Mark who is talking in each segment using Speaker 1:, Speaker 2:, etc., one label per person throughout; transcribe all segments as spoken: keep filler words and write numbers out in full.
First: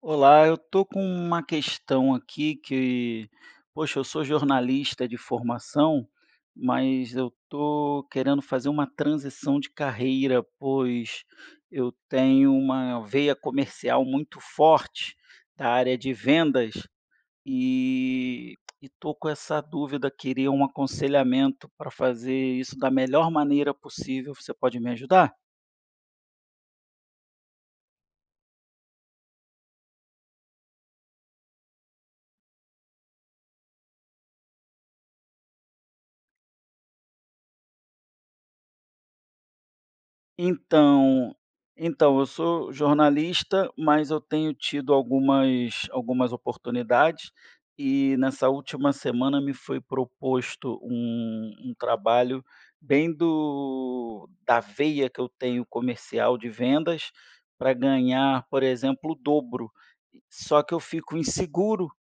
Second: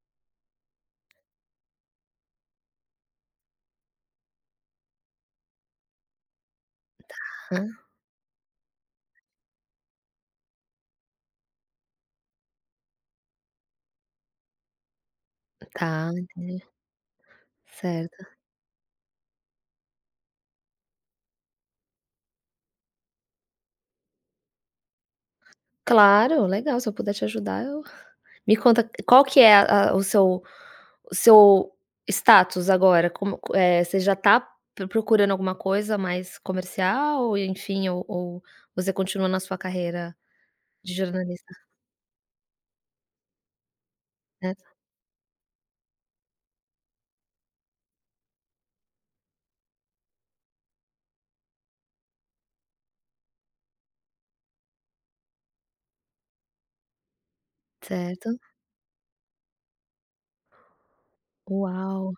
Speaker 1: Olá, eu estou com uma questão aqui que poxa, eu sou jornalista de formação, mas eu
Speaker 2: Tá.
Speaker 1: estou querendo fazer uma transição de carreira, pois eu tenho uma veia comercial muito forte da área
Speaker 2: Tá,
Speaker 1: de
Speaker 2: entendi.
Speaker 1: vendas
Speaker 2: Certo.
Speaker 1: e estou com essa dúvida. Queria um aconselhamento para fazer isso da melhor maneira possível. Você pode me ajudar?
Speaker 2: Claro, legal. Se eu puder te ajudar, eu me conta qual que é a a o seu o seu status agora como co eh, você já está pro procurando alguma coisa mais comercial ou enfim, ou ou você continua na sua carreira de
Speaker 1: Então
Speaker 2: jornalista?
Speaker 1: então eu sou jornalista, mas eu tenho
Speaker 2: Nessa
Speaker 1: tido algumas algumas oportunidades e nessa última semana me foi proposto um um trabalho bem do da veia que eu tenho comercial de vendas para
Speaker 2: Certo.
Speaker 1: ganhar, por exemplo, o dobro. Só que eu fico inseguro,
Speaker 2: Uau!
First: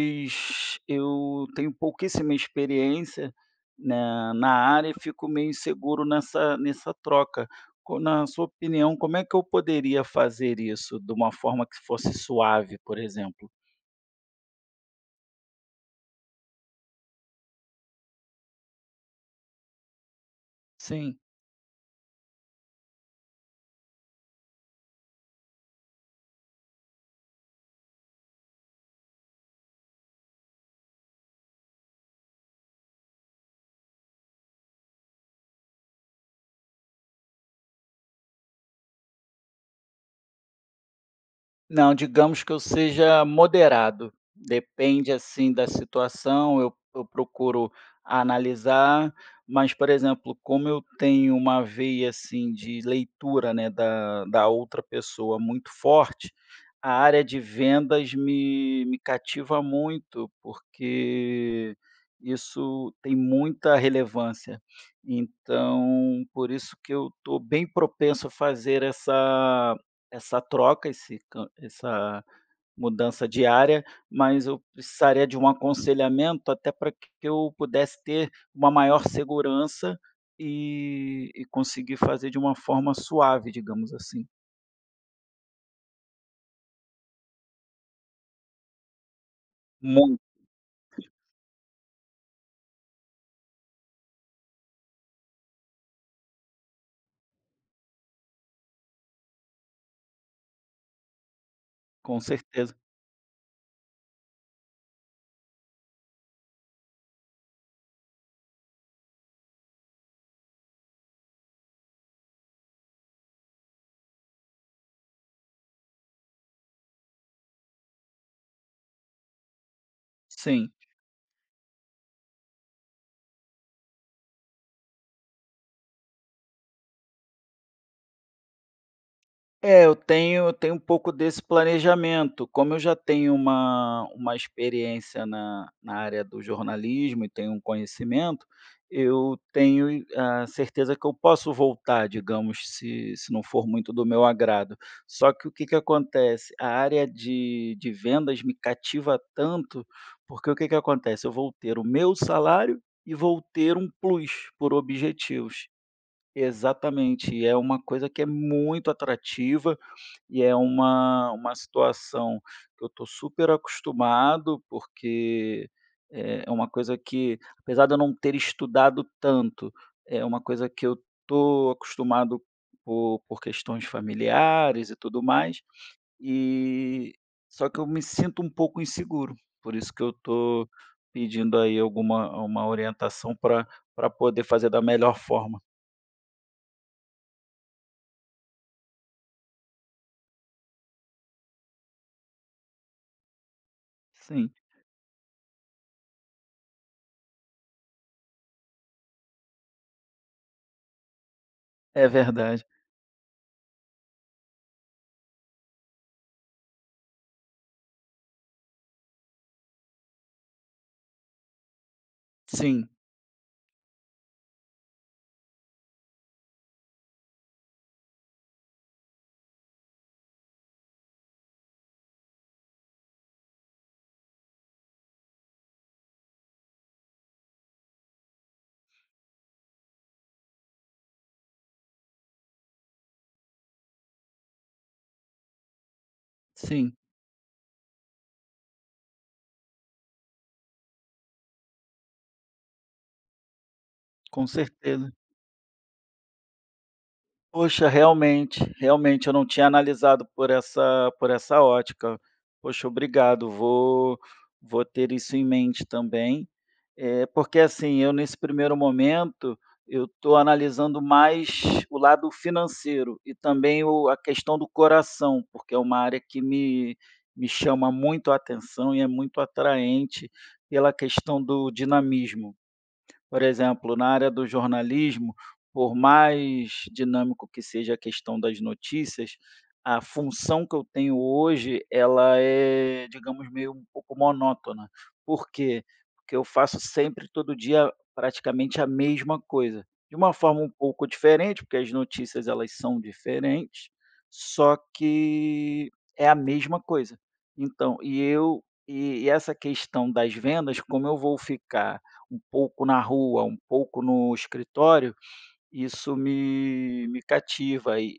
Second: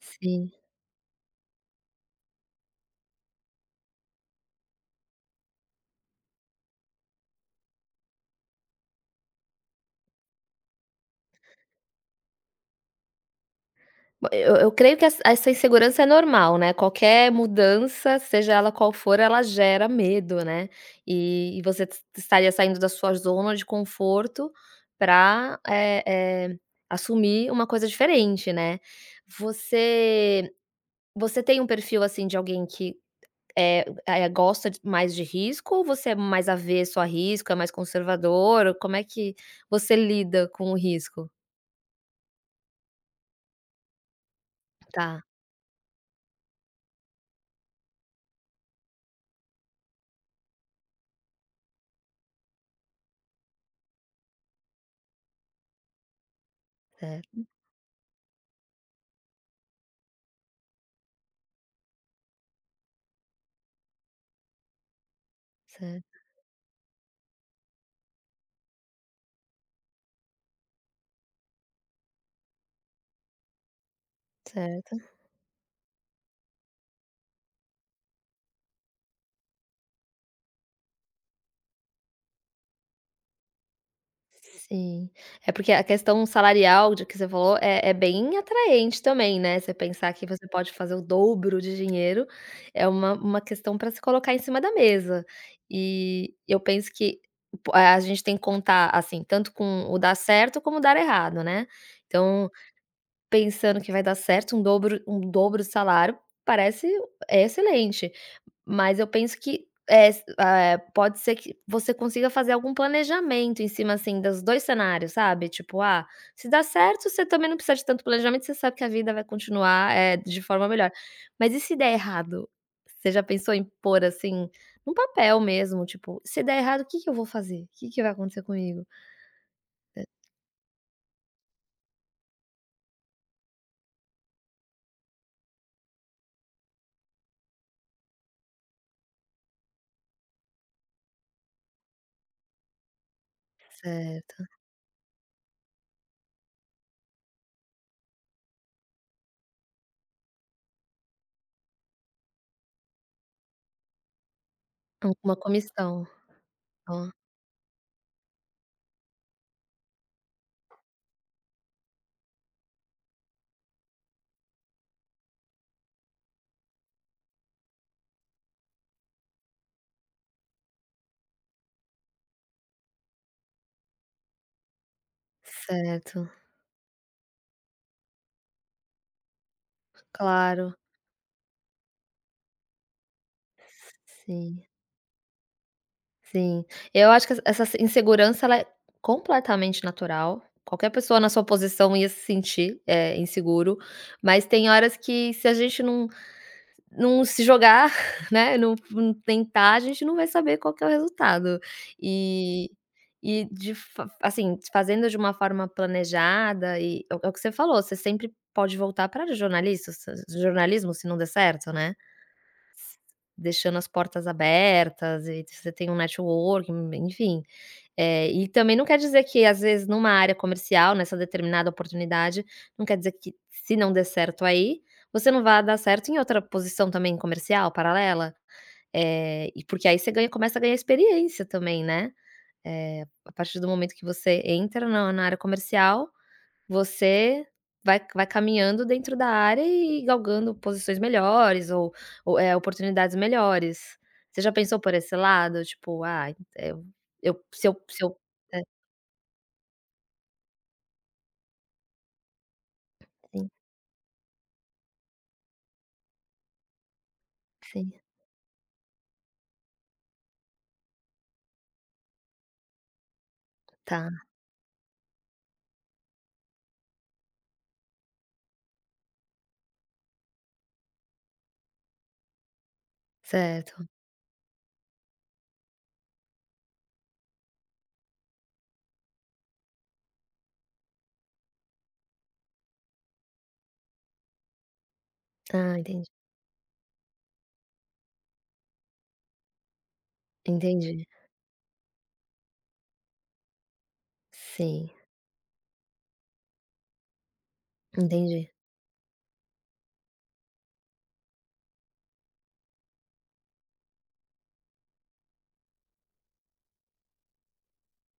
Speaker 2: Sim.
Speaker 1: eu tenho pouquíssima experiência na na área, eu fico meio inseguro nessa nessa troca co na sua opinião, como é que eu poderia fazer isso de uma forma que se fosse suave, por exemplo?
Speaker 2: Eu eu creio que essa essa insegurança é normal, né, qualquer mudança, seja ela qual for, ela gera medo, né.
Speaker 1: Sim.
Speaker 2: E e você estaria saindo da sua zona de conforto para, eh eh, assumir uma coisa diferente, né. Você você tem um perfil assim de alguém que, eh eh, gosta mais de risco ou você é mais avesso a risco, é mais conservador ou como é que você lida com o risco?
Speaker 1: Não, digamos que eu seja moderado, depende,
Speaker 2: Tá.
Speaker 1: assim, da situação, eu eu procuro analisar, mas por exemplo, como eu tenho uma veia assim de leitura, né, da da outra pessoa muito forte, a área de
Speaker 2: Certo.
Speaker 1: vendas me me cativa muito, porque isso tem muita relevância.
Speaker 2: Certo.
Speaker 1: Então por isso que eu tô bem propenso a fazer essa essa troca, esse can essa mudança diária, mas eu
Speaker 2: Certo.
Speaker 1: precisaria de um aconselhamento, até pra que eu pudesse ter uma maior segurança, e e conseguir fazer de uma forma suave, digamos assim.
Speaker 2: Sim, é porque a questão salarial de que você falou, é é bem atraente também, né, você pensar que
Speaker 1: Muito.
Speaker 2: você pode fazer o dobro de dinheiro, é uma uma questão pra se colocar em cima da mesa, e eu penso que por a gente tem que contar assim, tanto com o dar certo como dar errado, né.
Speaker 1: Com
Speaker 2: Então
Speaker 1: certeza.
Speaker 2: pensando que vai dar certo, um dobro um dobro salário parece excelente, mas eu penso que es ah é, pode ser que você consiga fazer algum planejamento em cima assim, dos dois cenários sabe, tipo, ah, se dá certo você também não precisa de tanto planejamento, você sabe que a vida vai continuar, eh, de forma
Speaker 1: Sim.
Speaker 2: melhor. Mas e se der errado, você já pensou em pôr assim num papel mesmo tipo: "Se der errado, o que que eu vou fazer, que que vai acontecer comigo?"
Speaker 1: É eu
Speaker 2: É
Speaker 1: tenho eu tenho um pouco desse planejamento, como eu já tenho uma uma experiência na na área do jornalismo e tenho um conhecimento, eu tenho, eh, a certeza que eu posso voltar digamos, se se não for muito do meu
Speaker 2: Certo.
Speaker 1: agrado. Só que o que que acontece, a área de de vendas me cativa tanto, porque o que que acontece, eu vou ter o meu salário e vou ter um plus por
Speaker 2: Alguma
Speaker 1: objetivos.
Speaker 2: comissão, hã.
Speaker 1: Exatamente, e é uma coisa que é muito atrativa, e é uma uma situação que eu tô super acostumado, porque, eh, é uma coisa que, apesar de eu não ter estudado tanto, é uma coisa que eu tô acostumado, por por questões familiares e tudo mais,
Speaker 2: Certo.
Speaker 1: e só que eu me sinto um pouco inseguro, por isso que eu tô
Speaker 2: Claro.
Speaker 1: pedindo aí alguma uma orientação pra pra
Speaker 2: S
Speaker 1: poder
Speaker 2: sim.
Speaker 1: fazer da melhor forma.
Speaker 2: Sim. Eu acho que essa essa insegurança, ela é completamente natural, qualquer pessoa na sua posição ia se sentir é inseguro, mas
Speaker 1: Sim.
Speaker 2: tem horas que se a gente não não se jogar, né, não não tentar, a gente não vai saber qual que é o resultado
Speaker 1: É verdade.
Speaker 2: e e de fa assim, fazendo de uma forma planejada e é é o que você falou, você sempre pode voltar para os jornalistas, jornalismo, se não der certo, né. S
Speaker 1: Sim.
Speaker 2: deixando as portas abertas e você tem um networking, enfim, eh, e também não quer dizer que às vezes numa área comercial, nessa determinada oportunidade não quer dizer que se não der certo, aí você não vai dar certo em outra posição também comercial paralela, eh, e porque aí você ganha começa a ganhar experiência também, né, eh, a partir do momento que você entra na na área comercial,
Speaker 1: Sim.
Speaker 2: você vai vai caminhando dentro da área e galgando posições melhores ou ou é oportunidades melhores, você
Speaker 1: Com
Speaker 2: já pensou por
Speaker 1: certeza.
Speaker 2: esse lado? Tipo "ah, eu eu se eu
Speaker 1: Poxa,
Speaker 2: se eu" É.
Speaker 1: realmente realmente eu não tinha analisado por essa por essa ótica, poxa,
Speaker 2: Sim.
Speaker 1: obrigado, vou vou ter isso em mente também, eh, porque assim
Speaker 2: Sim.
Speaker 1: eu nesse primeiro momento, eu tô analisando mais o lado financeiro e também o a
Speaker 2: Tá.
Speaker 1: questão do coração, porque é uma área que me me chama muito a atenção e é muito atraente pela questão do dinamismo, por
Speaker 2: Certo.
Speaker 1: exemplo, na área do jornalismo, por mais dinâmico que seja a questão das notícias, a função que eu tenho hoje, ela é, digamos, meio um pouco monótona, por
Speaker 2: Ah,
Speaker 1: quê?
Speaker 2: entendi.
Speaker 1: Porque eu faço sempre todo dia praticamente a mesma coisa de uma forma um
Speaker 2: Entendi.
Speaker 1: pouco diferente, porque as notícias elas são diferentes, só
Speaker 2: Sim.
Speaker 1: que é a mesma coisa, então e
Speaker 2: Entendi.
Speaker 1: eu e e essa questão das vendas, como eu vou ficar um pouco na rua, um pouco no escritório, isso me me cativa e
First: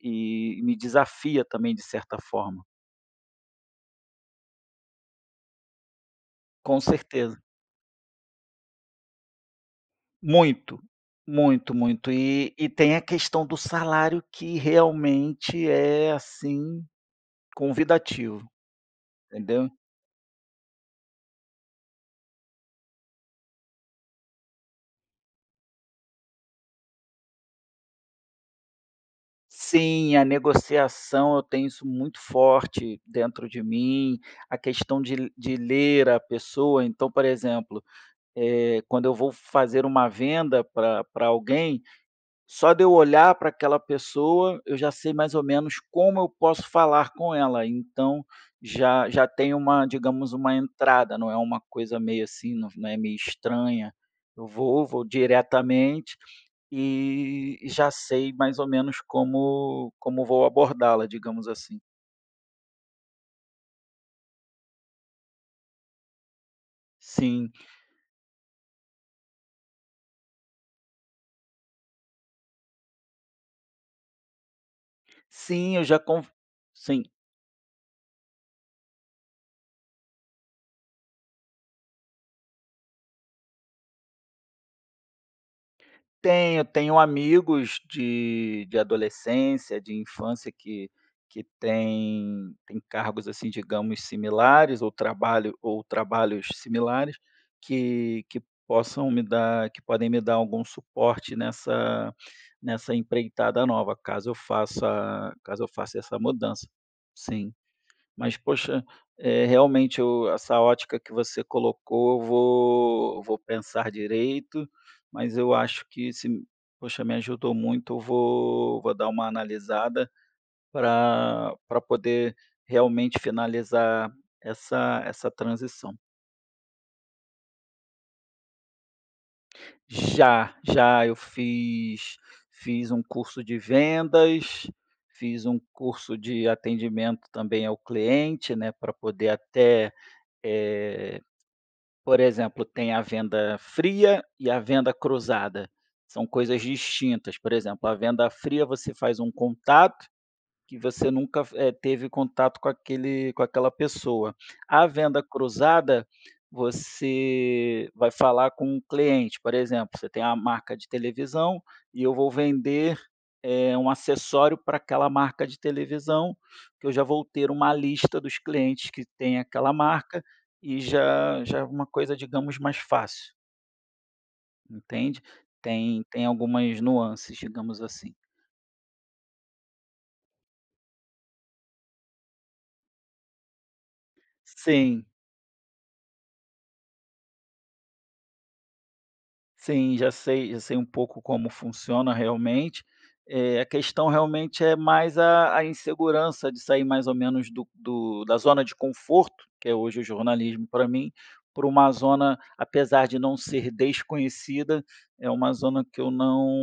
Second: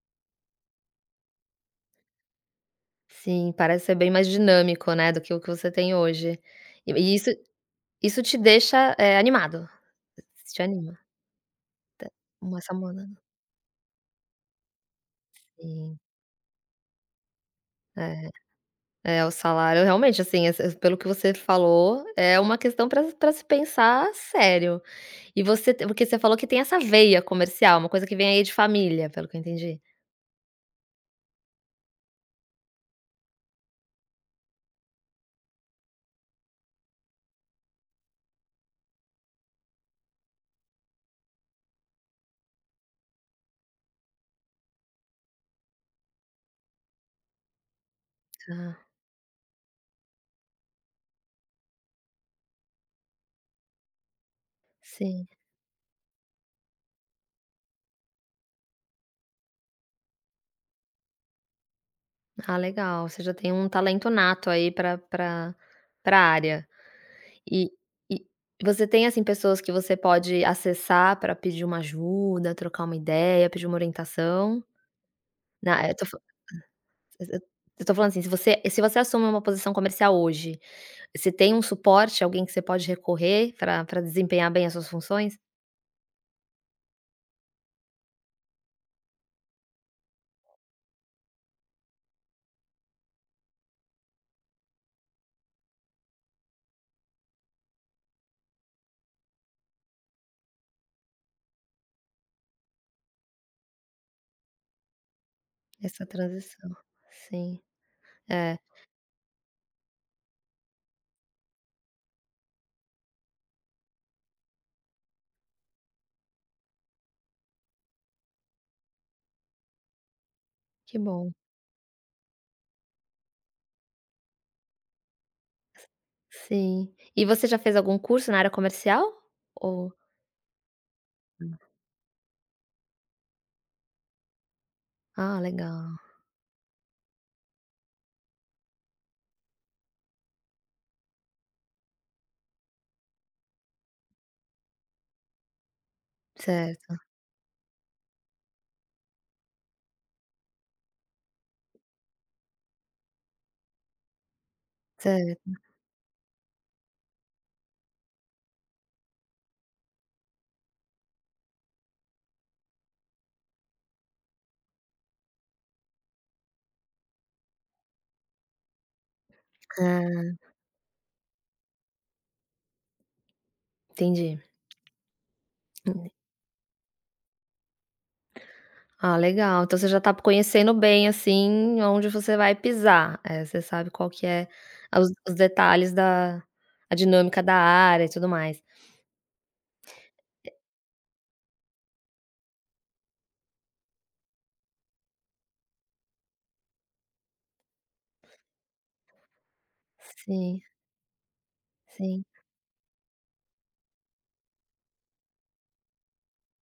Speaker 1: e e me desafia também de certa forma.
Speaker 2: Sim, parece ser bem mais dinâmico, né, do que o que você tem hoje
Speaker 1: Com
Speaker 2: e e isso
Speaker 1: certeza.
Speaker 2: isso te deixa é animado, te
Speaker 1: Muito,
Speaker 2: anima, te
Speaker 1: muito, muito e
Speaker 2: uma
Speaker 1: e tem a
Speaker 2: samona
Speaker 1: questão do salário, que realmente
Speaker 2: E
Speaker 1: é assim
Speaker 2: É,
Speaker 1: convidativo,
Speaker 2: é, o
Speaker 1: entendeu?
Speaker 2: salário realmente, assim, esse pelo que você falou, é uma questão pra pra se pensar sério. E você porque você falou que tem essa veia comercial, uma coisa que vem aí de família, pelo que eu entendi.
Speaker 1: Sim, a negociação, eu tenho isso muito forte dentro de mim, a questão de de ler a pessoa, então, por exemplo, eh, quando eu vou fazer uma venda pra pra alguém. Só de olhar pra aquela pessoa, eu já sei mais ou menos como eu posso falar com ela. Então
Speaker 2: Ah.
Speaker 1: já já tem uma, digamos, uma entrada, não é uma coisa meio assim, não não é meio estranha, eu vou vou
Speaker 2: Sim.
Speaker 1: diretamente e e já sei mais ou menos como como vou abordá-la, digamos assim.
Speaker 2: Ah, legal, você já tem um talento nato aí pra pra pra área
Speaker 1: Sim.
Speaker 2: e e você tem, assim, pessoas que você pode acessar pra pedir uma ajuda, trocar uma ideia, pedir uma orientação? Nã
Speaker 1: Sim, eu
Speaker 2: é, eu
Speaker 1: já
Speaker 2: tô f
Speaker 1: conf Sim.
Speaker 2: se se eu estou falando assim, se você se você assume uma posição comercial hoje, você tem um suporte, alguém que você pode recorrer pra pra desempenhar bem as suas funções?
Speaker 1: Tenho, eu tenho amigos de de adolescência, de infância que que tem tem cargos, assim, digamos, similares, ou trabalho ou trabalhos similares, que que possam me dar que podem me dar algum suporte nessa nessa empreitada nova, caso eu faça caso eu faça
Speaker 2: Essa
Speaker 1: essa mudança.
Speaker 2: transição.
Speaker 1: Sim.
Speaker 2: Sim.
Speaker 1: Mas
Speaker 2: É.
Speaker 1: poxa, é realmente o essa ótica que você colocou, eu vou vou pensar direito, mas eu acho que se poxa, me ajudou muito, eu vou vou dar uma analisada
Speaker 2: Que bom.
Speaker 1: para para poder realmente finalizar essa essa
Speaker 2: S
Speaker 1: transição.
Speaker 2: sim. E você já fez algum curso na área comercial? Ou
Speaker 1: Já. Já, eu fiz fiz um curso de vendas,
Speaker 2: Ah,
Speaker 1: fiz um
Speaker 2: legal.
Speaker 1: curso de atendimento, também, ao cliente, né, para poder até, eh por exemplo, tem a venda fria e a venda cruzada. São coisas
Speaker 2: Certo.
Speaker 1: distintas, por exemplo, a venda fria, você faz um contato que você nunca f eh, teve contato com aquele com aquela pessoa. A venda
Speaker 2: Cer
Speaker 1: cruzada, você vai falar com o cliente, por exemplo, você tem a marca de televisão e eu vou vender, eh, um acessório para aquela marca de televisão, que eu já vou ter uma lista dos clientes que tem aquela marca,
Speaker 2: Ah.
Speaker 1: e já já é alguma coisa, digamos, mais fácil.
Speaker 2: Entendi.
Speaker 1: Entende, tem
Speaker 2: Hum.
Speaker 1: tem algumas nuances, digamos assim.
Speaker 2: Ah, legal, então você já está conhecendo bem assim onde você vai pisar, eh, você sabe qual que é
Speaker 1: Sim.
Speaker 2: os os detalhes da a dinâmica da área e tudo mais.
Speaker 1: Sim, já sei
Speaker 2: É
Speaker 1: já sei um pouco como funciona realmente, eh, a questão realmente é mais a a insegurança de sair mais ou menos do do da zona de conforto, que é hoje o
Speaker 2: Sim.
Speaker 1: jornalismo para mim, para uma
Speaker 2: Sim.
Speaker 1: zona, apesar de não ser desconhecida, é uma zona que eu não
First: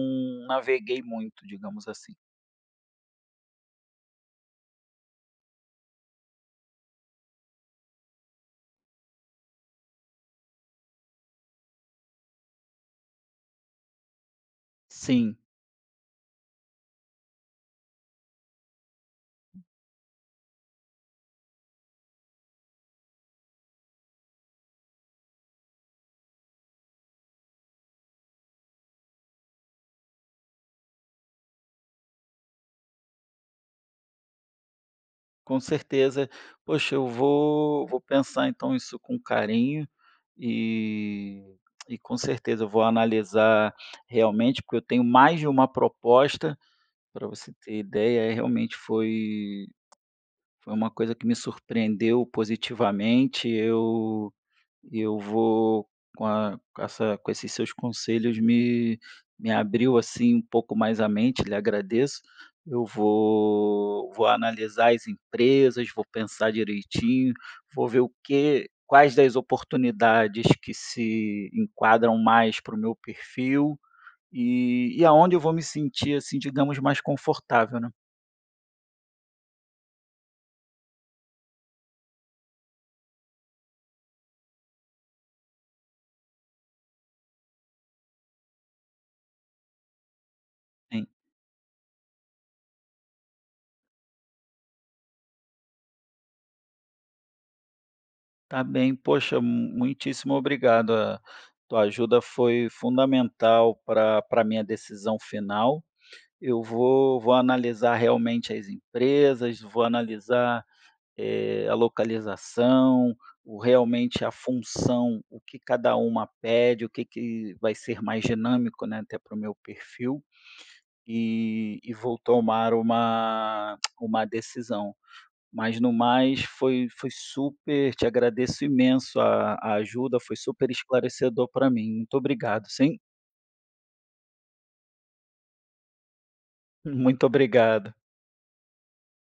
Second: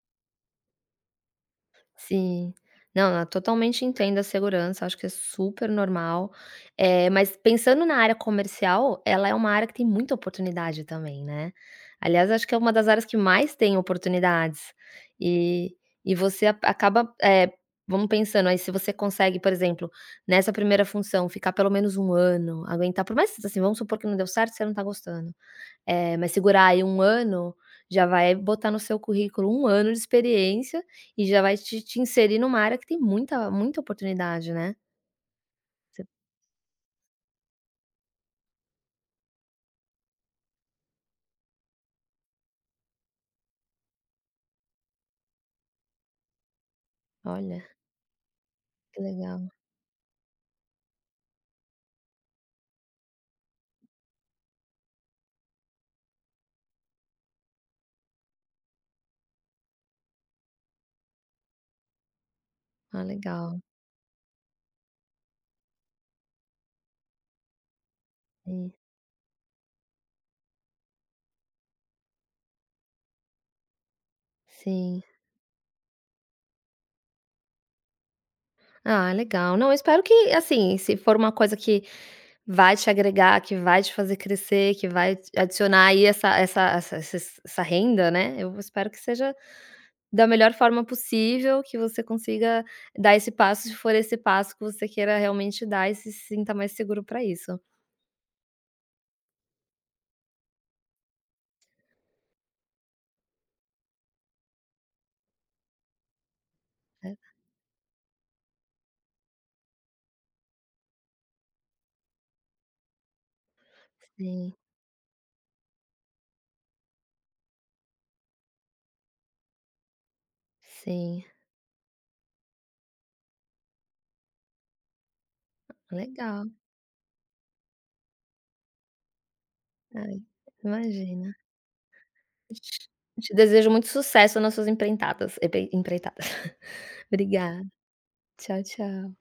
Speaker 1: naveguei muito, digamos assim.
Speaker 2: Sim, não, eu totalmente entendo a insegurança. Acho que é super normal, eh, mas pensando na área comercial, ela é uma área que tem muita oportunidade também, né. Aliás, acho que é uma das áreas que mais tem oportunidades
Speaker 1: Sim.
Speaker 2: e e você acaba, eh, vamos pensando aí, se você consegue, por exemplo, nessa primeira função, ficar pelo menos um ano, aguentar, por mais assim, vamos supor que não deu certo, você não tá gostando, eh, mas segurar aí um ano, já vai botar no seu currículo um ano de experiência e já vai te te inserir numa área que tem muita muita oportunidade, né.
Speaker 1: Com
Speaker 2: Você
Speaker 1: certeza, poxa, eu vou vou pensar então isso com carinho e e com certeza eu vou analisar realmente, porque eu tenho mais de uma proposta pra você
Speaker 2: Olha.
Speaker 1: ter ideia é realmente
Speaker 2: Que legal.
Speaker 1: foi foi uma coisa que me surpreendeu positivamente. Eu eu vou com a com essa com esses seus conselhos, me me abriu assim um pouco mais a mente lhe agradeço, eu
Speaker 2: Ah, legal.
Speaker 1: vou vou analisar as empresas. Vou pensar direitinho, vou ver o que
Speaker 2: Isso.
Speaker 1: quais das oportunidades que se enquadram mais para o meu perfil e
Speaker 2: Sim.
Speaker 1: e aonde eu vou me sentir assim, digamos, mais confortável, né.
Speaker 2: Ah, legal, não, eu espero que, assim, se for uma coisa que vai te agregar, que vai te fazer crescer, que vai t adicionar aí, essa essa essa sa sa essa renda, né? Eu v espero que seja da melhor forma
Speaker 1: Sim.
Speaker 2: possível que você consiga dar esse passo, se for esse passo que você queira realmente dar e se sinta mais seguro pra isso.
Speaker 1: Tá bem, poxa, m muitíssimo obrigado, a tua ajuda foi fundamental pra pra minha decisão final, eu vou vou
Speaker 2: [unintelligible]
Speaker 1: analisar realmente as empresas, vou analisar, eh, a localização, o realmente a
Speaker 2: Sim.
Speaker 1: função, o que cada uma pede, o que que vai ser mais dinâmico, né, até para o meu perfil.
Speaker 2: Sim.
Speaker 1: Eh, e vou tomar uma uma decisão, mas no mais
Speaker 2: Legal.
Speaker 1: foi foi super te agradeço imenso a a
Speaker 2: Ai,
Speaker 1: ajuda, foi super
Speaker 2: imagina.
Speaker 1: esclarecedor pra mim. Muito obrigado,
Speaker 2: Te
Speaker 1: sim?
Speaker 2: te desejo muito sucesso nas suas emprentadas etei entreta
Speaker 1: Muito
Speaker 2: Obrigada,
Speaker 1: obrigado.
Speaker 2: tchau, tchau.